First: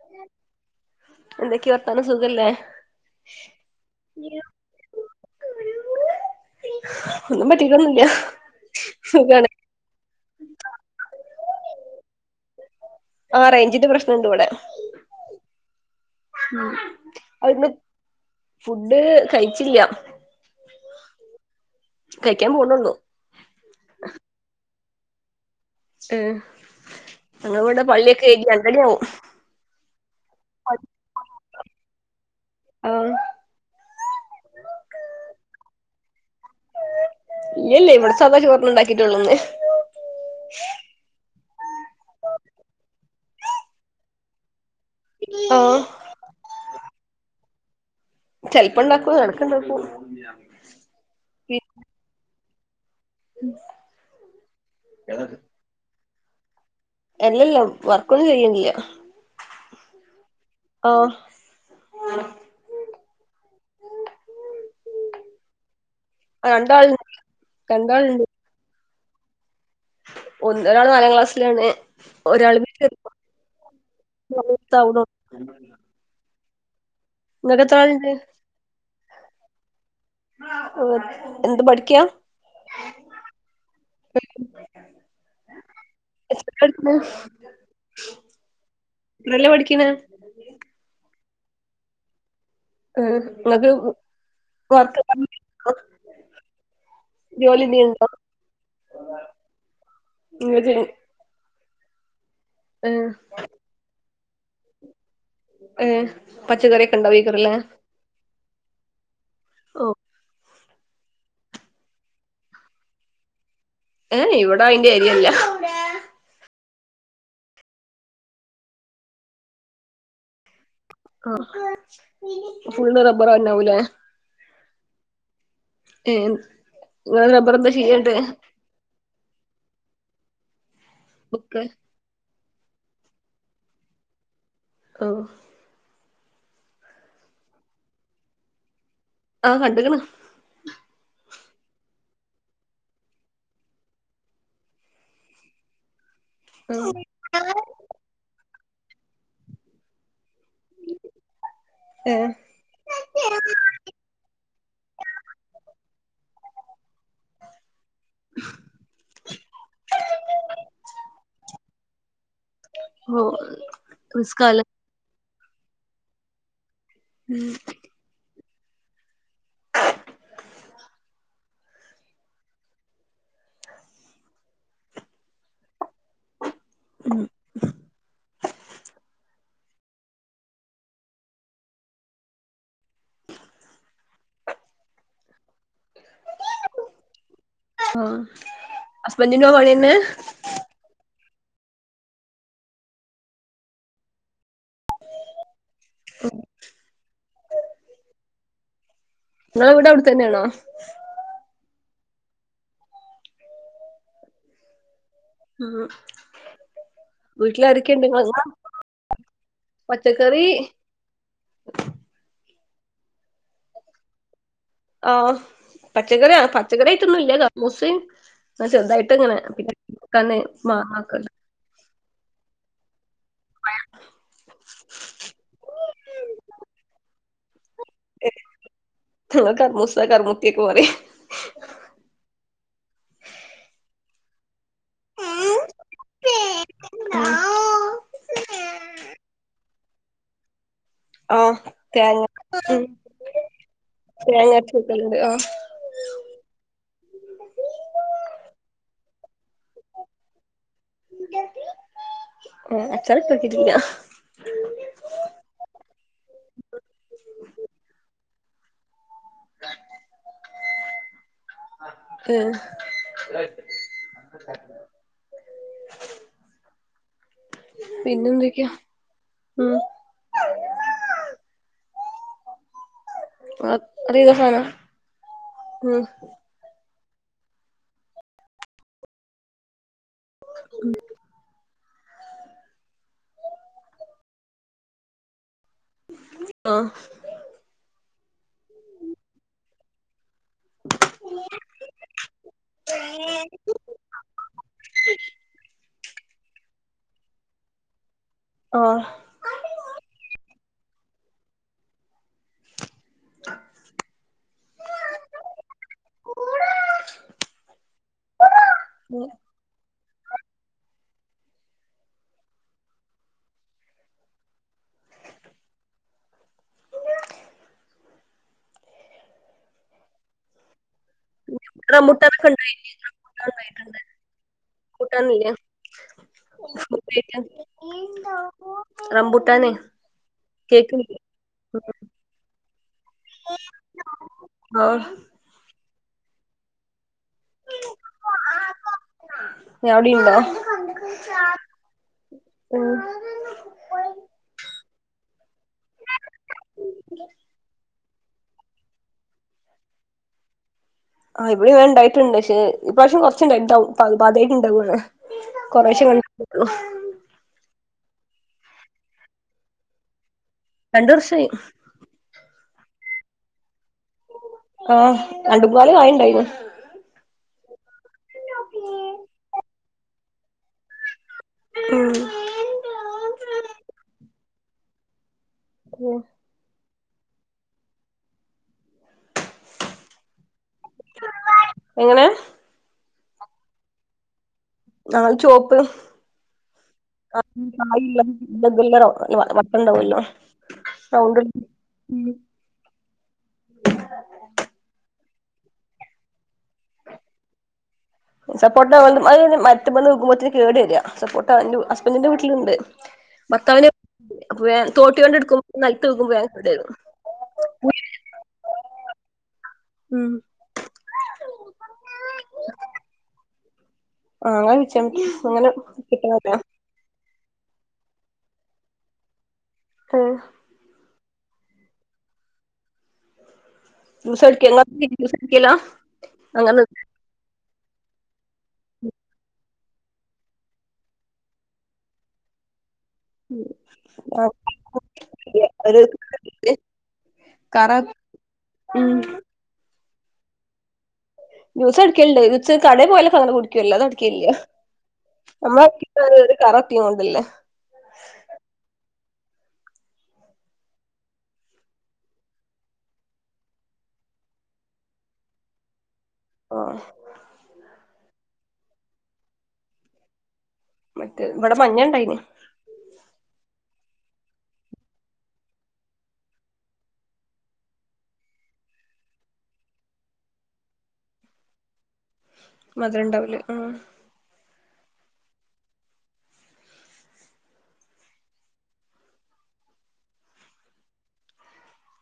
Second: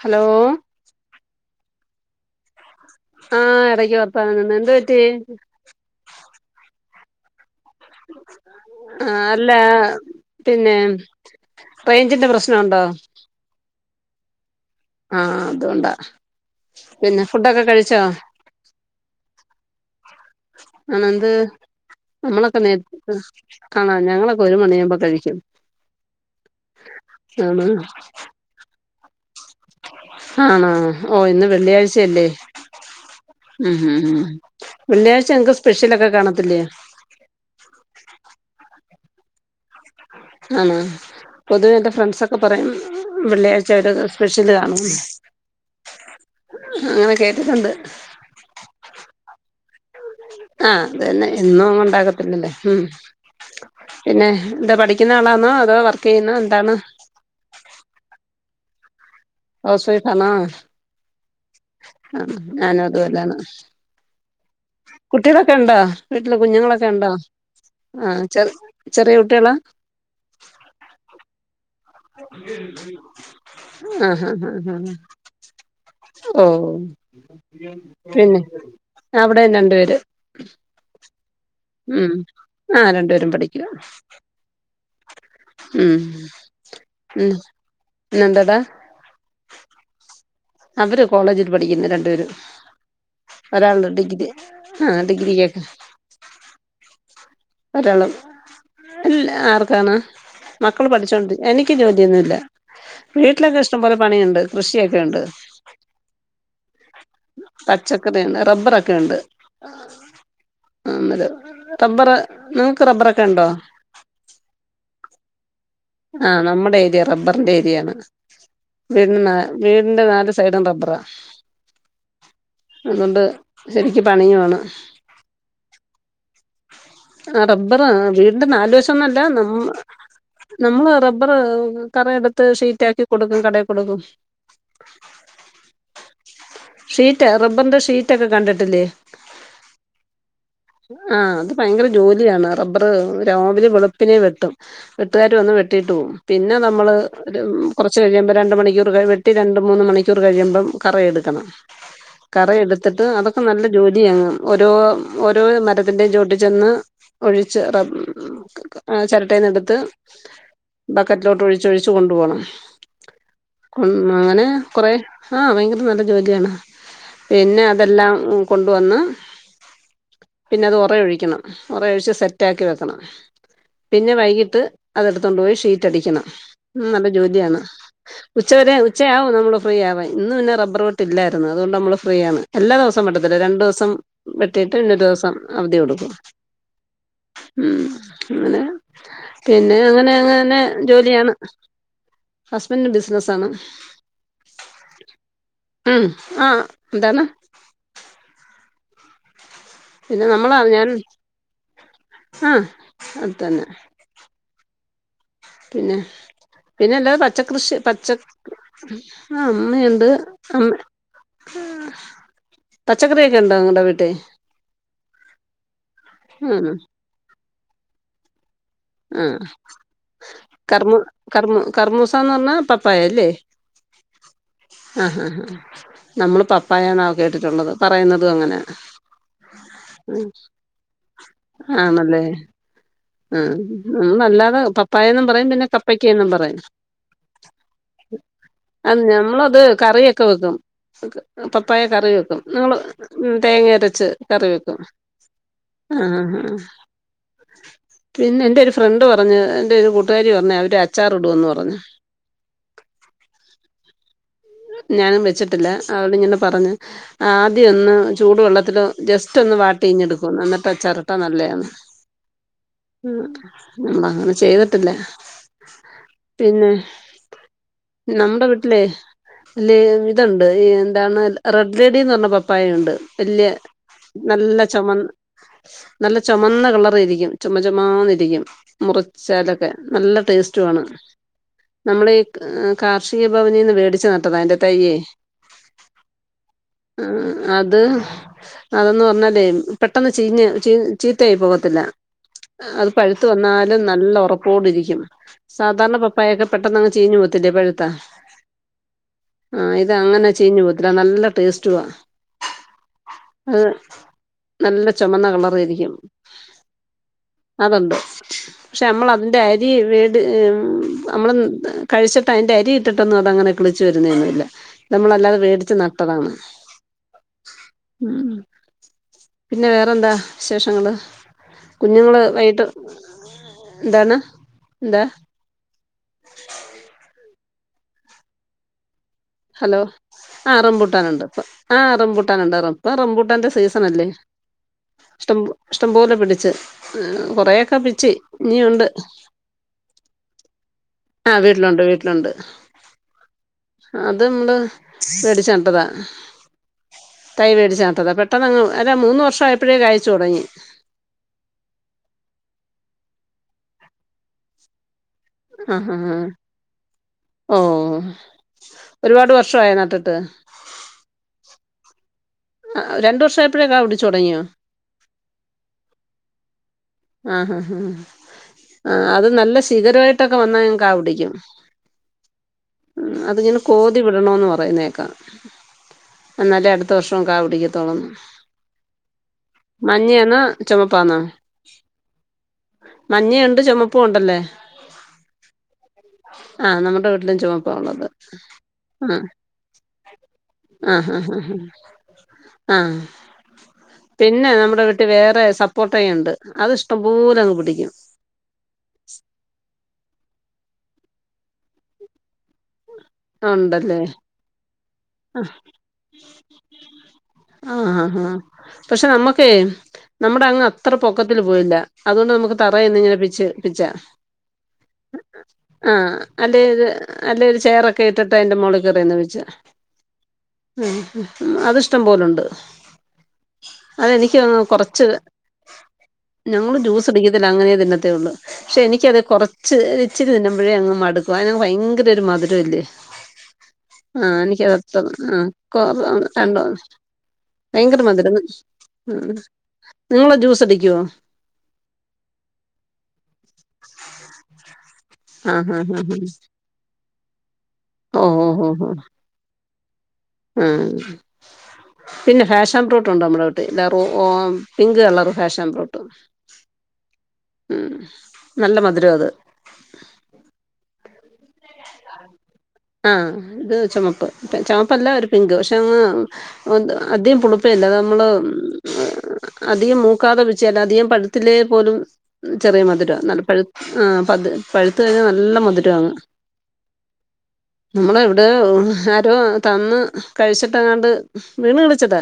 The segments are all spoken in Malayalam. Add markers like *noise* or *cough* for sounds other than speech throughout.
ഹലോ എന്തൊക്കെയ വർത്താനം സുഖല്ലേ ആഹ് ഇടക്ക് വർത്താനം നിന്ന് എന്ത് പറ്റി ഒന്നും പറ്റിട്ടൊന്നൂല്യ ആഹ് സുഖാണ് അല്ല പിന്നെ റേഞ്ചിന്റെ പ്രശ്നണ്ടോ ആഹ് റേഞ്ചിന്റെ പ്രശ്നണ്ട് ഇവിടെ ആഹ് അതോണ്ടാ പിന്നെ ഫുഡൊക്കെ കഴിച്ചോ ച്ചില്ല്യ ഉം എന്ത് കഴിക്കാൻ നമ്മളൊക്കെ നേര്ത്ത് പോണള്ളൂ ഫുഡ് *unintelligible* ഞങ്ങളൊക്കെ ഒരു മണിയാവുമ്പോ കഴിക്കും ഉം ആണോ ഞങ്ങളിവിടെ പള്ളിയൊക്കെകയിഞ്ഞ് രണ്ടണിയാവും ആണാ ഓ ഇന്ന് വെള്ളിയാഴ്ചയല്ലേ ആ ഉം ഉം ഉം വെള്ളിയാഴ്ച ഇങ്ങക്ക് സ്പെഷ്യലൊക്കെ കാണത്തില്ലേ ഇല്ല്യ ഇല്ല്യ ഇവിടെ സാധാചോറ്ന്നെ ഇണ്ടാക്കിട്ടൊള്ളു ഇന്ന് ആണാ പൊതുവേ എന്റെ ഫ്രണ്ട്സൊക്കെ പറയും വെള്ളിയാഴ്ചയായിട്ട് സ്പെഷ്യല് കാണൂന്ന് ആഹ് അ അങ്ങനെ കേട്ടിട്ടുണ്ട് ചെൽപ്പണ്ടാക്കും എടക്ക്ണ്ടാക്കും ആ അതന്നെ എന്നും ഒന്നും ഉണ്ടാക്കത്തില്ലല്ല ഉം പിന്നെ എന്താ പഠിക്കുന്ന ആളാന്നോ അതോ വർക്കെയ്യുന്നോ എന്താണ് എല്ലല്ല വർക്കൊന്നും ചെയ്യ്ണില്ല്യ ഹൗസ് വൈഫാന്നോ ആണോ ഞാനും അതുപോലാണ് കുട്ടികളൊക്കെ ഇണ്ടാ വീട്ടില് കുഞ്ഞുങ്ങളൊക്കെ രണ്ടാളുണ്ട് ഇണ്ടാ ആഹ് രണ്ടാളുണ്ട് ചെറി ചെറിയ കുട്ടികളാ ഒന്ന് ഒരാള് നാലാം ക്ലാസ്സ്ലാണ് ഹഹ ഹഹ ഹ ഓ എത്ര ആളുണ്ട് പിന്നെ അവിടേം രണ്ട് പേര് *unintelligible* ഉം ആ രണ്ടുപേരും പഠിക്കാ എത്ത്ക്കാട്ക്ക്ണ് ഉം പിന്നെന്താടാ എത്രേല പഠിക്കിണ് അവര് കോളേജിൽ പഠിക്കിന്ന് രണ്ടുപേരും ആഹ് നിങ്ങക്ക് ഒരാള് ഡിഗ്രി ആ വർക്ക് ഡിഗ്രി *unintelligible* ജോലി എന്തേലും ഒരാള് ഉണ്ടോ ഇൽ ആർക്കാണ് മക്കള് പഠിച്ചോണ്ട് എനിക്ക് ജോലിയൊന്നുല്ല ഏഹ് വീട്ടിലൊക്കെ ഇഷ്ടംപോലെ പണിയുണ്ട് കൃഷിയൊക്കെയുണ്ട് ഏ പച്ചക്കറിയൊക്കെ ഉണ്ടാവൊയ്ക്കാരം ലെ *unintelligible* റബ്ബറൊക്കെയുണ്ട് ഓഹ് അത് റബ്ബറ് ഇങ്ങക്ക് റബ്ബറൊക്കെയുണ്ടോ ഏയ് ഇവിടെ അയിന്റെ ഏരിയ അല്ല ആഹ് നമ്മടെ ഏരിയ റബ്ബറിന്റെ ഏരിയേണ് വീടിന്നെ വീടിന്റെ നാല് സൈഡും റബ്ബറാ ആഹ് ഫുള്ള് റബ്ബറാന്നാവും ലെ പണിയും ആണ് ഏയ് ഇങ്ങള് റബ്ബറ് എന്താ ചെയ്യന്ന്ട്ട് അതൊന്നല്ല നമ്മ നമ്മള് റബ്ബറ് ബുക്ക് കറ എടുത്ത് ഷീറ്റാക്കി കൊടുക്കും കടേ കൊടുക്കും ഔ ഷീറ്റ് റബ്ബറിന്റെ ഷീറ്റൊക്കെ കണ്ടിട്ടില്ലേ ആ കണ്ട്ക്ക്ണ് ആഹ് അത് ഭയങ്കര ജോലിയാണ് റബ്ബറ് രാവിലെ വെളുപ്പിനെ വെട്ടും വെട് കൂട്ടുകാര് വന്ന് വെട്ടീട്ട് പോവും പിന്നെ നമ്മള് ഒരു കൊറച്ച് കഴിയുമ്പം രണ്ട് മണിക്കൂറ് വെ വെട്ടി രണ്ട് മൂന്ന് മണിക്കൂർ കഴിയുമ്പം കറ എടുക്കണം ഏഹ് കറ എടുത്തിട്ട് അതൊ ഇപ്പം നല്ല ജോലിയാണ് ഒരോ ഓരോ മരത്തിന്റെയും ചോട്ടി ചെന്ന് ഒഴിച്ച് റബ് ആ ചെരട്ടേന്നെടുത്ത് ബക്കറ്റ്ലോട്ട് ഒഴിച്ച് ഒഴിച്ചൊഴിച്ച് കൊണ്ടുപോണം ഓഹ് ഉം അങ്ങനെ റിസ്കാല്ലേ കൊറെ ആഹ് ഭയങ്കര നല്ല ജോലിയാണ് പിന്നെ അതെല്ലാം കൊണ്ട് വന്ന് പിന്നെ അത് ഒറ ഒഴിക്കണം ഒറയൊഴിച്ച് സെറ്റാക്കി വെക്കണം പിന്നെ വൈകിട്ട് അതെട്ത്താേണ്ട് പോയി ഷീറ്റടിക്കണം ഉം നല്ല ജോലിയാണ് ഉച്ചവരെ ഉച്ചയാവും നമ്മള് ഫ്രീയാവാൻ ഇന്ന് പിന്നെ റബ്ബർ വെട്ട് ഇല്ലായ്ര്ന്ന് അതുകൊണ്ട് നമ്മള് ഫ്രീയാണ് എല്ലാ ദെവസവും വെട്ടത്തില്ല രണ്ട് ദ്‌വസം വെട്ടീട്ട് ഒര് ദിവ്സം അവധി കൊട്ക്കും അ ഉം അങ്ങെനെ ഹസ്ബൻഡിന്റെ പണി പിന്നെ തന്നെ അങ്ങെനെ അങ്ങെനെ ജോലിയാണ് ഹസ്ബൻഡ്ന് ബിസ്നസാണ് ഉം ആഹ് എന്താണ് നിങ്ങളെ വീട് പിന്നെ അവിടെത്തന്നെയാണോ നമ്മളാ ഞാന് ആഹ് അതെന്നെ ഉം പിന്നെ പിന്നെല്ലാതെ പച്ചക്കൃഷി വീട്ടിലാരൊക്കെയുണ്ട് പച്ച നിങ്ങള് ആഹ് അമ്മയ്ണ്ട് പച്ചക്കറി അമ്മെ പച്ചക്കറിയൊക്കെ ഇണ്ടോ നിങ്ങളടെ വീട്ടി ആഹ് പച്ചക്കറിയാ ആ പച്ചക്കറ്യായ്ട്ടൊന്നും ഇല്ല്യാ കർമൂസിം ആഹ് ആ ചെർതായിട്ട്ങ്ങനെ പിന്നെ *unintelligible* കണ്ണ് മാങ്ങാ കർമു ഒക്കെണ്ട് കർമു കർമൂസാന്ന് പർഞ്ഞാ പപ്പായ അല്ലേ പ്പായ ആഹ് ഹാ ഹാ നമ്മള് പപ്പായാന്നാ കേട്ടിട്ടാെള്ളത് പറയ്ന്നതും അങ്ങനെയാണ് ഞങ്ങള് കർമൂസ കർമുട്ടിയൊക്കെ പറയും ആണെല്ലേ ഉം നല്ലതാ പപ്പായെന്നും പറയും പിന്നെ ക പ്പക്ക എന്നും പറയും അൽ ഞമ്മളത് കറിയൊക്കെ വെക്കും ആഹ് പപ്പായ കറി തേങ്ങ വെക്കും മോള് ഉം തേങ്ങയരച്ച് കറി തേങ്ങ അരച്ച് വെക്കും വെക്കലുണ്ട് ആഹ് ആഹ് പിന്നെ എന്റൊര് ഫ്രണ്ട് പറഞ്ഞ് എന്റെയൊര് കൂട്ടുകാരി പറഞ്ഞ് അവര് അച്ചാറ് ഇടുവെന്ന് പറഞ്ഞ് ഓഹ് അച്ചാറ്ട്ട് നോക്കീട്ടില്ലാ ഞാനും വെച്ച്ട്ടില്ല അവളിങ്ങനെ പറഞ്ഞ് ആദ്യ ഒന്ന് ചൂട് വെള്ളത്തില് ജസ്റ്റാെന്ന് വാട്ടി ഇങ്ങെടുക്കുംന്ന് എന്നിട്ട് അച്ചാറിട്ടാ നല്ലെയാന്ന് ഏഹ് ഉം ഉം അങ്ങനെ ചെയ്തിട്ടില്ല പിന്നെ നമ്മ്ടെ പിന്നെന്തൊക്കെയാ വീട്ട്ലേ ഉം അല്ലേ ഇത്ണ്ട് ഈ എന്താണ് റെഡ് ലേഡീന്ന് പർഞ്ഞ പപ്പായയ്ണ്ട് വല്യെ അറിയുന്ന സാധനാ നല്ല ചൊമന്ന് ഉം നല്ല ചൊ മന്ന കളറായ്രിക്കും ചൊമ ചൊമാന്നിരിക്കും മുറിച്ചാലൊക്കെ നല്ല ടേസ്റ്റു ആണ് നമ്മളീ കാർഷിക ഭവനീന്ന് വേടിച്ച് നട്ടതാ അയ്ന്റെ തയ്യേ ആഹ് അത് അതെന്ന് പർഞ്ഞാലേ പെട്ടെന്ന് ചീഞ്ഞ് ചീത്തയായ് പാേവത്തില്ലാ അത് പഴ്ത്ത് വന്നാലും നല്ലൊറപ്പോടിരിക്കും സാധാരണ പപ്പായൊക്കെ പെട്ടെന്നങ്ങ് ചീഞ്ഞ് പോകത്തില്ലേ പഴ്ത്താ ആഹ് ആഹ് ഇതങ്ങനെ ചീഞ്ഞ് പോവത്തില്ല നല്ല ടേസ്റ്റുവാ ആഹ് നല്ല ചാെമന്ന കളറായ്രിക്കും അതൊണ്ട് പക്ഷെ അമ്മളതിന്റെ അരി വേ ത് എം നമ്മള് കഴ്ച്ചിട്ട് അയ്ന്റെരി ഇട്ടിട്ടൊന്നൂടെ അങ്ങനെ കിളിച്ച് വെര്ന്നേന്നുല്ല നമ്മളല്ലാതെ വേടിച്ച് നട്ടതാണ് ഉം ഉം പിന്നെ വേറെന്താ വിശേഷങ്ങള് കുഞ്ഞുങ്ങള് വൈകിട്ട് റംബുട്ടാനൊക്കെണ്ടായില്ലേ റംബുട്ടാൻണ്ടായിട്ട്ണ്ട് എന്താണ് എന്താ റംബുട്ടാന്ല്ല്യാ *unintelligible* റംബു ഹലോ ആഹ് റെംബൂട്ടാനുണ്ട്പ്പ് ആഹ് റെംബൂട്ടാനുണ്ട് റെം പ്പെ റെംബു ട്ടാന്റെ സീസണല്ലേ ആഹ് ഇഷ്ടമ്പോ ഇഷ്ടംപോലെ പിടിച്ച് കൊറേയൊക്കെ പിച്ചി ഇനിയുണ്ട് ഏഹ് അവ്ടിംണ്ടോ ആഹ് വീട്ടിലൊണ്ട് വീട്ടിലൊണ്ട് അത് മ്മള് വേടിച്ച് നട്ടതാ തൈ വേടിച്ചു നട്ടതാ. പെട്ടെന്നങ്ങ് അല്ല മൂന്ന് വർഷായപ്പഴേ കായിച്ച് തൊടങ്ങി. ആ ഇപടെം തെ ണ്ടായിട്ടുണ്ട് ക്ഷേ ഇപ്രാശ്യം കുറച്ചുണ്ടായി ണ്ടാവും പാത്യാ യിട്ട്ണ്ടാവാണ്. ആഹ ആഹ ഓ ഒരുപാട് വർഷായോ നട്ടിട്ട് രണ്ടുവർഷായി ആ രണ്ടുവർഷായപ്പോഴേ കാ പിടിച്ചു തൊടങ്ങിയോ? ആഹ് രണ്ട് മുന്നാല് കായിണ്ടായി. ആഹ് ഹ ഹ ആ അത് നല്ല ശീഖരായിട്ടൊക്കെ വന്നാ കാപിടിക്കും. *unintelligible* ഉും അതിങ്ങനെ കോതിവിടണോന്ന് പറയിന്നേക്കാം. *unintelligible* അന്നാലെ അടുത്ത വർഷം കാ പിടിക്കത്തൊള്ളെന്ന്. മഞ്ഞയാന്നോ ചൊമപ്പ എങ്ങനെ? മഞ്ഞിയുണ്ട് ചുമപ്പുണ്ടല്ലേ? ഞാൽത് ചൊപ്പ് നമ്മുടെ വീട്ടിലും ചുമപ്പാ ഉള്ളത് ആ *unintelligible* വട്ടംണ്ടാവല്ലോ? സൗണ്ട് ആഹ് പിന്നെ നമ്മുടെ വീട്ടിൽ വേറെ സപ്പോട്ടേയുണ്ട്. അത്ഷ്ടംപോലങ്ങ് പിടിക്കും. സപ്പോട്ട് അത് ന് മര്ത്ത്മന്ന് വികുബത്തിന്കേട് രാ സപ്പോട്ട ൻ്റെ ഹസ്ബൻഡിന്റെ വീട്ടിലുണ്ട് ഭർത്താവിന് ഉണ്ടല്ലേ വെ ആ തോട്ടിണ്ടെട്ക്കും നെൽത്കും വേകേട് രും ആഹാ ഹാ പക്ഷെ നമ്മക്കേ ഉം നമ്മുടെ അങ്ങ് അത്ര പൊക്കത്തില് പോയില്ല അതൊണ്ട് നമുക്ക് തറയിന്നിങ്ങനെപിച്ചി പിച്ചാം. ആഹ് അങ്ങനെ വെച്ചാ മതി അങ്ങനെ ആഹ് കിട്ടണല്ലോ അതേയ്ത് അല്ലേരു ചെയറൊക്കെ ഇട്ടിട്ടയിന്റെ അയിൻ്റെ മോളിൽ കയറിന്ന് പിച്ചാം. *unintelligible* ഉംഹും അതിഷ്ടം മ്പോലുണ്ട് അതെനിക്ക് ജ്യൂസ് അടിക്ക തോന്നുന്നു ഇങ്ങള് കൊറച്ച് ജ്യൂസ് അടിക്കല്ല ഞങ്ങള് അങ്ങനെ ജ്യൂസടിക്ക ല്ലാ അങ്ങനെ നിന്നത്തെയുള്ളു ക്ഷേ എനിക്കത് കൊറ ച്ച് ഇച്ചിരി തിന്നുമ്പഴേ അങ്ങ് മടുക്കും അയ്ന് ഭയങ്കരൊരു മധുരല്ലേ ഉം ആഹ് എനിക്ക് *unintelligible* കറ ഭയങ്കര മധുരന്ന് ഉം നിങ്ങള് ജ്യൂസടിക്ക്കോ ജ്യൂസട്ക്കൽണ്ട് ജൂസ് കടേ പോയല സാധാരണ കുട്ക്കല്ല അല്ലാതട്ക്കേല്ല ആഹ് ആഹ് *unintelligible* കററ്റിങ്ങോണ്ട്ല്ലേ? ഓ ഹും ഹും ഉും പിന്നെ ഫാഷൻ ഫ്രൂട്ടുണ്ടമ്മടെ വീട്ടിൽ ലറുഓ പിങ്ക് കളർ ഫാഷൻ ഫ്രൂട്ട് ഓഹ് ഉം നല്ല മധുരാത് മറ്റേ ഇവിടെ മഞ്ഞയിണ്ടായിന് ആഹ് ഇത് ചൊമപ്പ് ചൊമപ്പല്ല ഒരു പിങ്ക് പക്ഷെന്ന് അത് അധികം പുളിപ്പേല്ല അതമ്മള് അധികം മൂക്കാതെ വെച്ചയല്ല അധികം പഴു ത്തില്ലേ പോലും ചെറിയ മധുരാ. മധുരം നല്ല ഇണ്ടാവൂല പഴ് ആഹ് പത് പഴുത്ത് കഴിഞ്ഞാൽ നല്ല മധുരാങ്ങ്. നമ്മള് എവിടെയോ ആരോ തന്ന് കഴിച്ചിട്ടങ്ങാണ്ട് വീണ് കിളിച്ചതാ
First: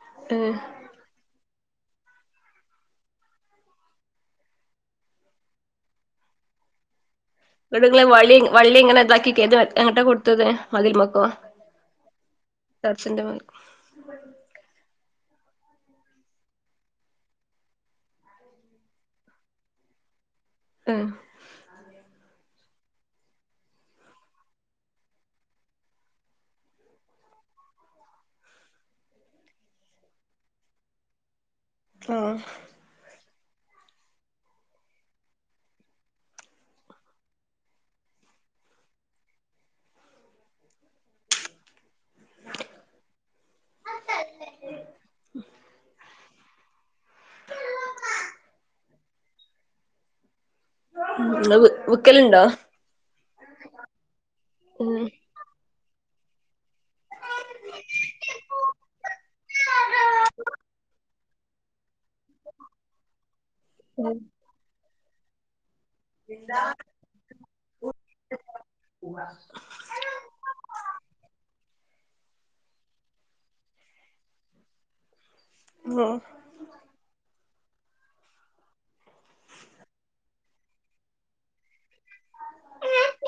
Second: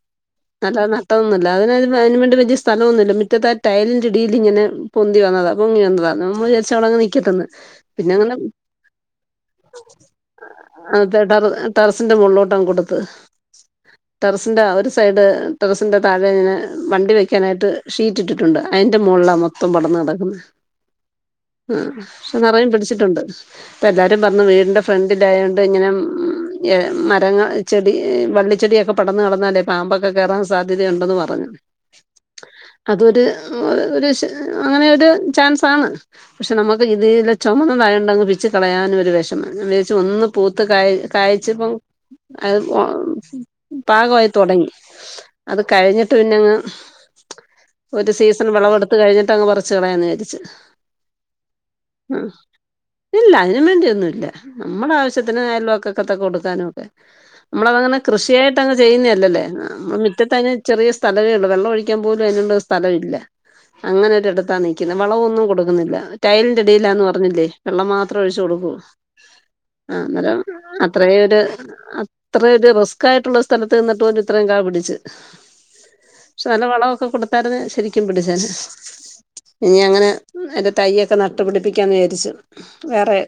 *unintelligible* നല്ല നട്ടഓന്നുല്ല അതിന് അയിന് വേണ്ടി വല്ല്യാ സ്ഥലന്നുമില്ല മിറ്റത്താ ടയിലിന്റെഡീലിങ്ങനെ പോന്തി വന്നതാ പൊങ്ങി വന്നതാ നമ്മ വിജാരിച്ച് അവിടെ അങ് നിക്കട്ടെന്ന്. വീടുങ്ലെ പിന്നെ അങ്ങനെ വളി വള്ളിങ്ങനെ ഇതാക്കി കേത് എങ്ങട്ടാ കൊടുത്തത് മതിൽമക്കോ ടെറസിന്റെ മുകളിലോട്ടങ്ങ് കൊടുത്ത് ടർസിന്റെ മേൽക്കോ ടെറസിന്റെ ഒരു സൈഡ് ടെറസിന്റെ താഴെങ്ങനെ വണ്ടി വെക്കാനായിട്ട് ഷീറ്റ് ഇട്ടിട്ടുണ്ട് അയിന്റെ മോളിലാ മൊത്തം പടന്ന് കടക്കുന്നത് ഹും ഉം ക്ഷെ നറെ പിടിച്ചിട്ടുണ്ട് ഇപ്പല്ലാര് മുറ്റും പറഞ്ഞു വീടിൻ്റെ ഫ്രണ്ടിലായോണ്ട് ഇങ്ങനെ ഉം എ മരങ്ങ ചെടി വള്ളിച്ചെടിയൊക്കെ പടന്നു കടന്നാലേ പാമ്പൊക്കെ കയറാൻ സാധ്യതയുണ്ടന്ന് പറഞ്ഞു. ആഹ് അതൊര് ഒരു അങ്ങനെ ഒരു ചാൻസാണ്. പക്ഷെ നമുക്ക് ഇതിലെ ചുമന്നതാണ്ടെങ് പിച്ചി കളയാനുംറ്റു ഒര് വെഷമംഞാവിജയിച്ചു ഒന്ന് പൂത്ത് കായിച്ചപ്പം അത് പോ പാകമായി തുടങ്ങി. അത് കഴിഞ്ഞിട്ട് പിന്നെങ്ങ് ഒരു സീസൺ വെളവെടുത്ത് കഴിഞ്ഞിട്ടങ്ങ് പറച്ച് കളയാന്ന് വിചാരിച്ചു ഇങ്ങള് വി ഉം വിക്കലുണ്ടോ ഇല്ല അതിനും വേണ്ടി ഒന്നുല്ല നമ്മുടെ ഉം ആവശ്യത്തിന് അയലോക്കത്ത കൊടുക്കാനും. നമ്മളതങ്ങനെ കൃഷിയായിട്ട്ങ് ചെയ്യുന്നതല്ലല്ലോമ്മ മറ്റത്തതി ചെറിയ സ്ഥ ഥലേ ഒള്ളൂ വെള്ളം ഒഴിക്കാൻ പോലും അതിനുള്ള സ്ഥല ഇല്ല അങ്ങനെ ഒരു എടുത്താ വളമന്നും കൊടുക്കുന്നില്ല ടൈലിന്റെറെ ഇടില്ലാന്ന് പറഞ്ഞില്ലേ വെള്ളം മാത്രം ഒഴിച്ച് കൊടുക്കൂ. ഉം ആ അന്നരം അത്രയൊരു അത്ര ഒരു റിസ്ക് ആയിട്ടുള്ള സ്ഥലത്ത് നിന്നിട്ട് കൊണ്ട് ഇത്രയും ക പിടിച്ച് ഉം പക്ഷെ നല്ല വളമൊക്കെ കൊടുത്താരെ ശരിക്കും പിടിച്ച നേ ഇനി അങ്ങനെ എറെ തയ്യൊക്കെ നട്ടുപിടിപ്പിക്കാന്ന് വിചാരിച്ചു വേറെ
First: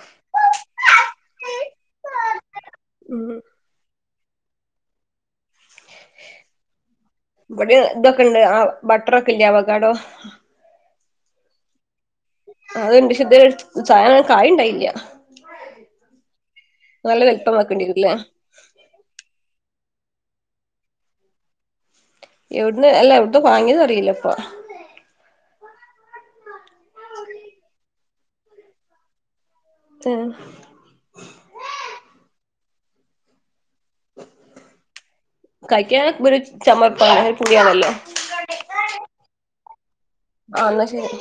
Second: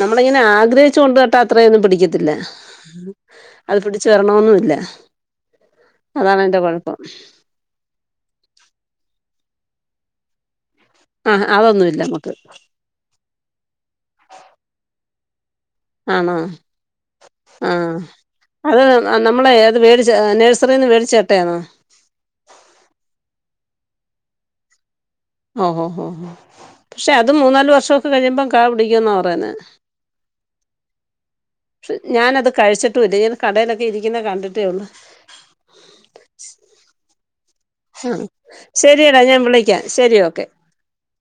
നമ്മള ഇങ്ങനെ ആഗ്രഹിച്ചു കൊണ്ട് നട്ടാ അത്രയൊന്നും പിടിക്കത്തില്ല ഉം അത് പിടച്ച വരണന്നുംല്ല അതാണ് അതിന്റെ കുഴപ്പം ഇവിടെ ഇതൊക്കെ ഇണ്ട് ആ ബട്ടറൊക്കെ ഇല്ല അവകാടോ. ആ അതൊന്നുഇല്ല നമുക്ക് അത്ണ്ട് ശ്ണ്ട് ചായ് കായിണ്ടായില്ല. ആണോ നല്ല ആ വലപ്പമാക്കേണ്ടിരൂല്ലേ. അത് നമ്മളെ അത് മേടിച്ച നേഴ്റിൽ നിന്ന് മേടിച്ചേട്ടയാണോ? എവിടന്ന് അല്ല എവിടന്ന് വാങ്ങിയന്ന് അറിയില്ല ഇപ്പാ ഓഹ് ഓഹ് ഓഹ് പക്ഷെ അത് മൂന്നാല് വർഷമൊക്കെ കഴിയുമ്പം കാ പിടിക്കുവന്നാണ് പറയെ ത്തേഹ് പക്ഷ ഞാനത് കഴിച്ചിട്ടും ഇല്ല കടയിലൊക്കെ ഇരിക്കുന്നേ കണ്ടിട്ടേള്ളു കഴിക്കാൻ ഒരു ശ്ഹ് ചമർപ്പാണ് ഒരു പുളിയാണല്ലോ ശ്ഹ് ശരിയടാ ഞാൻ വിളിക്കാം ശരി ഓക്കെ അന്നശരി